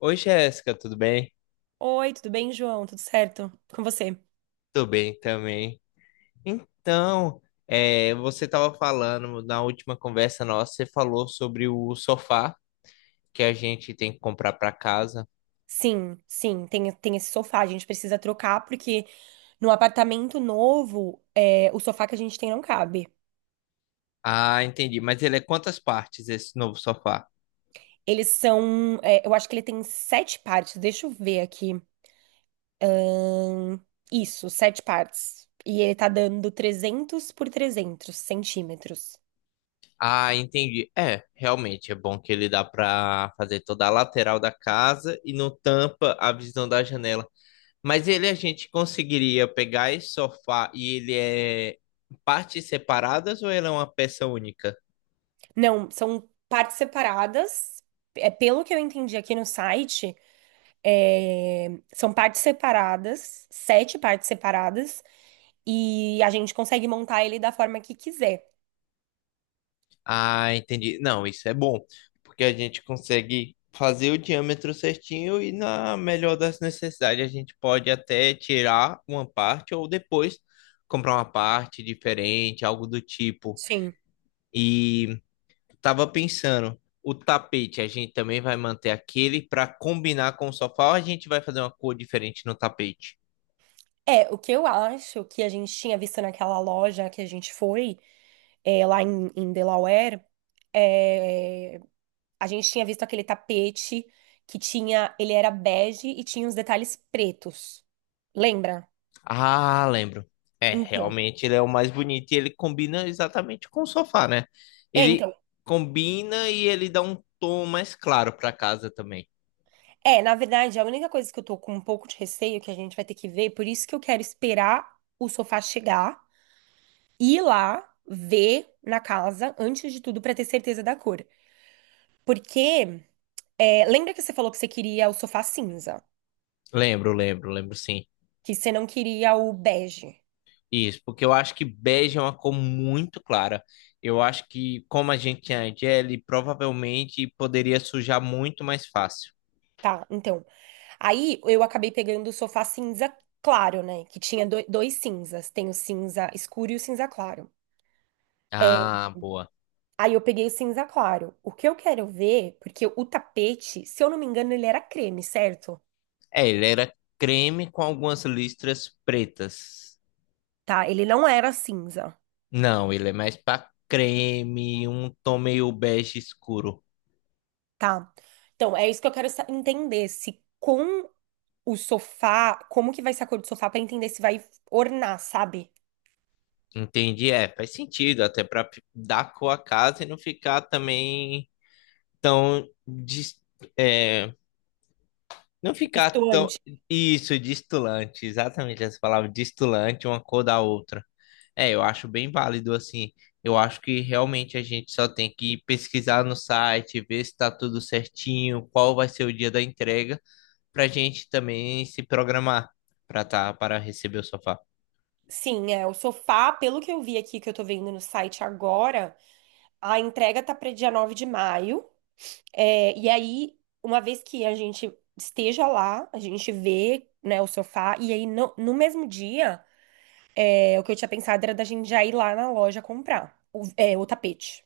Oi, Jéssica, tudo bem? Oi, tudo bem, João? Tudo certo? Com você? Tudo bem também. Então, você estava falando na última conversa nossa, você falou sobre o sofá que a gente tem que comprar para casa. Sim, sim, tem esse sofá, a gente precisa trocar, porque no apartamento novo, o sofá que a gente tem não cabe. Ah, entendi. Mas ele é quantas partes esse novo sofá? Eles são, eu acho que ele tem sete partes, deixa eu ver aqui. Hum, isso, sete partes. E ele tá dando 300 por 300 centímetros. Ah, entendi. É, realmente é bom que ele dá para fazer toda a lateral da casa e não tampa a visão da janela. Mas ele a gente conseguiria pegar esse sofá e ele é partes separadas ou ele é uma peça única? Não, são partes separadas. É, pelo que eu entendi aqui no site, é, são partes separadas, sete partes separadas. E a gente consegue montar ele da forma que quiser. Ah, entendi. Não, isso é bom, porque a gente consegue fazer o diâmetro certinho e, na melhor das necessidades, a gente pode até tirar uma parte ou depois comprar uma parte diferente, algo do tipo. Sim. E tava pensando, o tapete a gente também vai manter aquele para combinar com o sofá ou a gente vai fazer uma cor diferente no tapete? É, o que eu acho que a gente tinha visto naquela loja que a gente foi, lá em Delaware, é, a gente tinha visto aquele tapete que tinha, ele era bege e tinha os detalhes pretos. Lembra? Ah, lembro. É, Então, realmente ele é o mais bonito e ele combina exatamente com o sofá, né? é, Ele então, combina e ele dá um tom mais claro pra casa também. Na verdade, a única coisa que eu tô com um pouco de receio que a gente vai ter que ver, por isso que eu quero esperar o sofá chegar ir lá ver na casa, antes de tudo, pra ter certeza da cor. Porque, lembra que você falou que você queria o sofá cinza, Lembro, lembro, lembro sim. que você não queria o bege, Isso, porque eu acho que bege é uma cor muito clara. Eu acho que, como a gente tinha a Jelly, provavelmente poderia sujar muito mais fácil. tá? Então, aí eu acabei pegando o sofá cinza claro, né? Que tinha dois cinzas, tem o cinza escuro e o cinza claro. Ah, boa. Aí eu peguei o cinza claro. O que eu quero ver, porque o tapete, se eu não me engano, ele era creme, certo? É, ele era creme com algumas listras pretas. Tá? Ele não era cinza. Não, ele é mais pra creme, um tom meio bege escuro. Tá. Então, é isso que eu quero entender, se com o sofá, como que vai ser a cor do sofá pra entender se vai ornar, sabe? Entendi, é, faz sentido, até dar cor à casa e não ficar também tão, dis- é, não ficar tão, Distoante. isso, distulante, exatamente essa palavra, distulante, uma cor da outra. É, eu acho bem válido, assim, eu acho que realmente a gente só tem que pesquisar no site, ver se tá tudo certinho, qual vai ser o dia da entrega, pra gente também se programar para receber o sofá. Sim, o sofá, pelo que eu vi aqui, que eu tô vendo no site agora, a entrega tá para dia 9 de maio. É, e aí, uma vez que a gente esteja lá, a gente vê, né, o sofá, e aí no mesmo dia, o que eu tinha pensado era da gente já ir lá na loja comprar o tapete.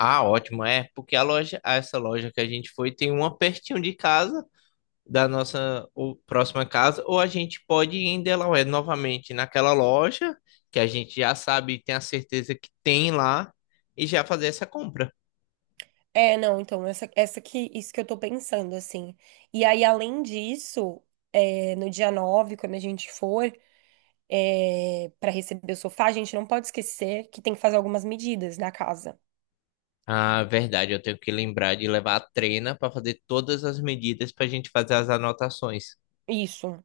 Ah, ótimo, é, porque a loja, essa loja que a gente foi tem uma pertinho de casa, da nossa ou próxima casa, ou a gente pode ir em Delaware novamente naquela loja que a gente já sabe e tem a certeza que tem lá e já fazer essa compra. É, não, então, isso que eu tô pensando, assim. E aí, além disso, no dia 9 quando a gente for, para receber o sofá, a gente não pode esquecer que tem que fazer algumas medidas na casa. Ah, verdade, eu tenho que lembrar de levar a trena para fazer todas as medidas para a gente fazer as anotações. Isso.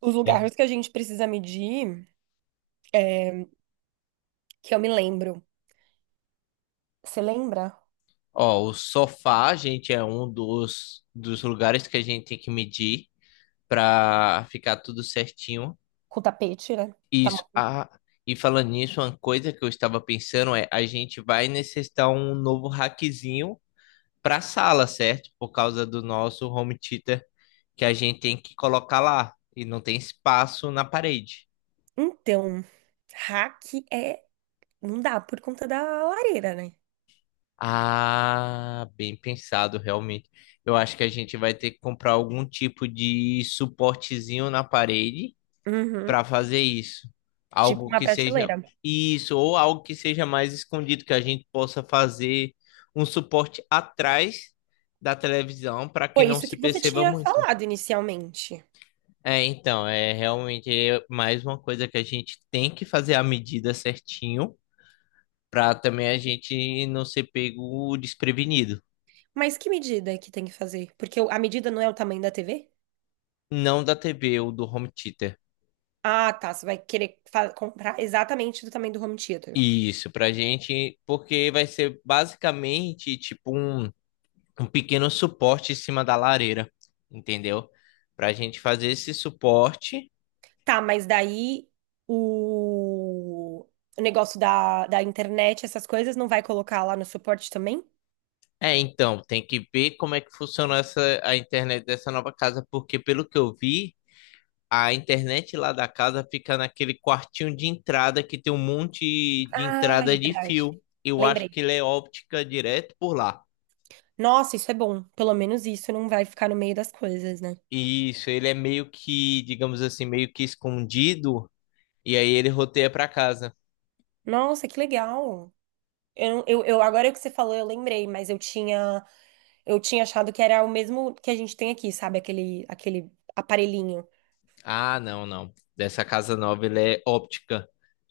Os lugares que a gente precisa medir, que eu me lembro. Você lembra? Ó, o sofá, gente, é um dos lugares que a gente tem que medir para ficar tudo certinho. Com o tapete, né? Tá Isso. bom. Ah, e falando nisso, uma coisa que eu estava pensando é a gente vai necessitar um novo rackzinho para sala, certo? Por causa do nosso home theater que a gente tem que colocar lá e não tem espaço na parede. Então, rack é. Não dá por conta da lareira, né? Ah, bem pensado, realmente. Eu acho que a gente vai ter que comprar algum tipo de suportezinho na parede Uhum. para fazer isso. Tipo Algo uma que seja prateleira. isso, ou algo que seja mais escondido, que a gente possa fazer um suporte atrás da televisão para que Foi não isso se que você perceba tinha muito. falado inicialmente. É, então, é realmente é mais uma coisa que a gente tem que fazer a medida certinho para também a gente não ser pego desprevenido. Mas que medida é que tem que fazer? Porque a medida não é o tamanho da TV? Não da TV ou do home theater. Ah, tá. Você vai querer comprar exatamente do tamanho do home theater. Isso, pra gente, porque vai ser basicamente tipo um pequeno suporte em cima da lareira, entendeu? Para a gente fazer esse suporte. Tá, mas daí o, o negócio da internet, essas coisas, não vai colocar lá no suporte também? É, então, tem que ver como é que funciona a internet dessa nova casa, porque pelo que eu vi, a internet lá da casa fica naquele quartinho de entrada que tem um monte de Ah, entrada é de verdade. fio. Eu acho Lembrei. que ele é óptica direto por lá. Nossa, isso é bom. Pelo menos isso não vai ficar no meio das coisas, né? Isso, ele é meio que, digamos assim, meio que escondido, e aí ele roteia para casa. Nossa, que legal. Eu, não- eu- agora que você falou, eu lembrei, mas eu tinha. Eu tinha achado que era o mesmo que a gente tem aqui, sabe? Aquele aparelhinho. Ah, não, não. Dessa casa nova ele é óptica.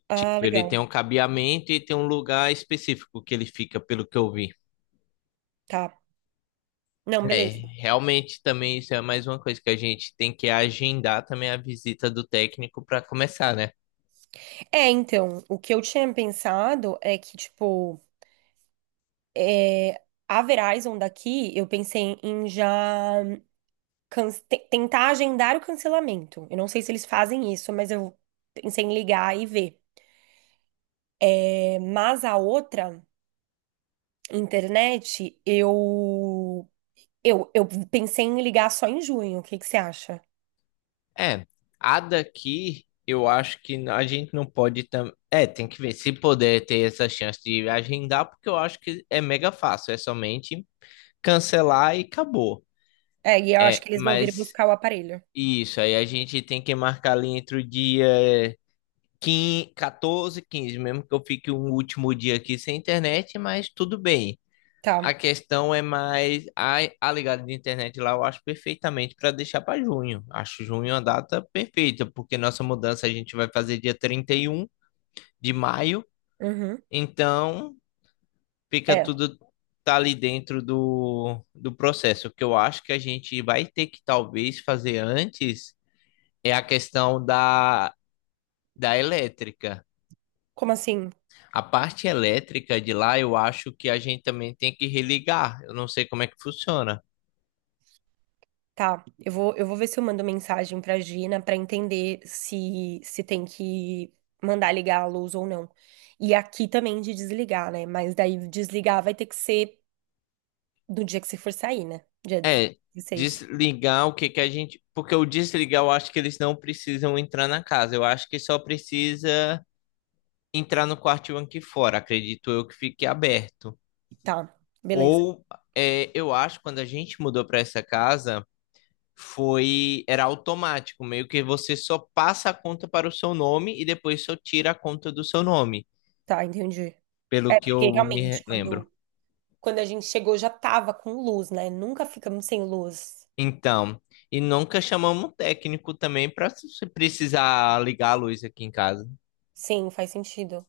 Ah, Tipo, ele tem legal. um cabeamento e tem um lugar específico que ele fica, pelo que eu vi. Tá. Não, É, beleza. realmente também isso é mais uma coisa que a gente tem que agendar também a visita do técnico para começar, né? É, então, o que eu tinha pensado é que, tipo, é, a Verizon daqui, eu pensei em já tentar agendar o cancelamento. Eu não sei se eles fazem isso, mas eu pensei em ligar e ver. É, mas a outra internet, eu pensei em ligar só em junho. O que que você acha? É, a daqui eu acho que a gente não pode também. É, tem que ver se poder ter essa chance de agendar, porque eu acho que é mega fácil, é somente cancelar e acabou. É, e eu acho É, que eles vão vir mas buscar o aparelho. isso aí a gente tem que marcar ali entre o dia 15, 14, 15, mesmo que eu fique um último dia aqui sem internet, mas tudo bem. A Tá. questão é mais a ligada de internet lá, eu acho perfeitamente para deixar para junho. Acho junho a data perfeita, porque nossa mudança a gente vai fazer dia 31 de maio, Uhum. então fica É. tudo tá ali dentro do, do processo. O que eu acho que a gente vai ter que talvez fazer antes é a questão da elétrica. Como assim? A parte elétrica de lá, eu acho que a gente também tem que religar. Eu não sei como é que funciona. Tá. Eu vou ver se eu mando mensagem pra Gina pra entender se tem que mandar ligar a luz ou não. E aqui também de desligar, né? Mas daí desligar vai ter que ser do dia que você for sair, né? Dia É, 16. desligar o que que a gente. Porque o desligar, eu acho que eles não precisam entrar na casa. Eu acho que só precisa entrar no quartinho aqui fora. Acredito eu que fique aberto. Tá. Beleza. Ou, é, eu acho, que quando a gente mudou para essa casa, foi. Era automático, meio que você só passa a conta para o seu nome e depois só tira a conta do seu nome, Tá, entendi. É, pelo que porque eu me realmente, lembro. quando a gente chegou já tava com luz, né? Nunca ficamos sem luz. Então, e nunca chamamos um técnico também para se precisar ligar a luz aqui em casa. Sim, faz sentido.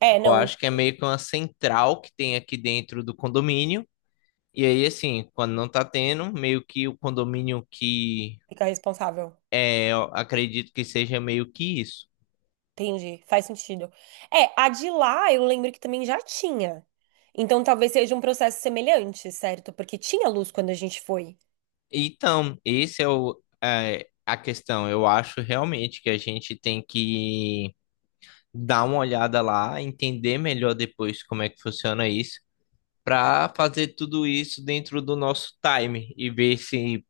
É, Eu não, então acho que é meio que uma central que tem aqui dentro do condomínio. E aí, assim, quando não tá tendo, meio que o condomínio que fica responsável. é, eu acredito que seja meio que isso. Entendi, faz sentido. É, a de lá eu lembro que também já tinha. Então talvez seja um processo semelhante, certo? Porque tinha luz quando a gente foi. Então, esse é o, é, a questão. Eu acho realmente que a gente tem que dar uma olhada lá, entender melhor depois como é que funciona isso, para fazer tudo isso dentro do nosso time e ver se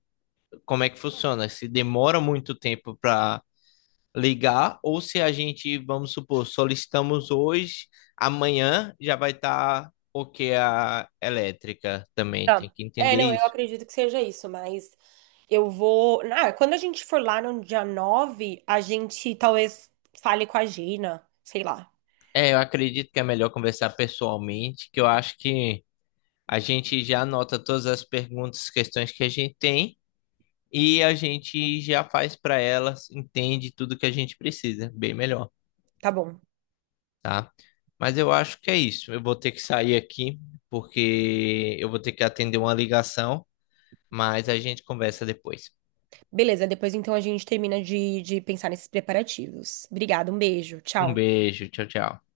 como é que funciona, se demora muito tempo para ligar ou se a gente, vamos supor, solicitamos hoje, amanhã já vai estar ok a elétrica também, tem Tá. que É, entender não, eu isso. acredito que seja isso, mas eu vou. Ah, quando a gente for lá no dia 9, a gente talvez fale com a Gina, sei lá. É, eu acredito que é melhor conversar pessoalmente, que eu acho que a gente já anota todas as perguntas, questões que a gente tem e a gente já faz para elas, entende tudo que a gente precisa, bem melhor. Tá bom. Tá? Mas eu acho que é isso. Eu vou ter que sair aqui porque eu vou ter que atender uma ligação, mas a gente conversa depois. Beleza, depois então a gente termina de pensar nesses preparativos. Obrigada, um beijo, Um tchau. beijo, tchau, tchau.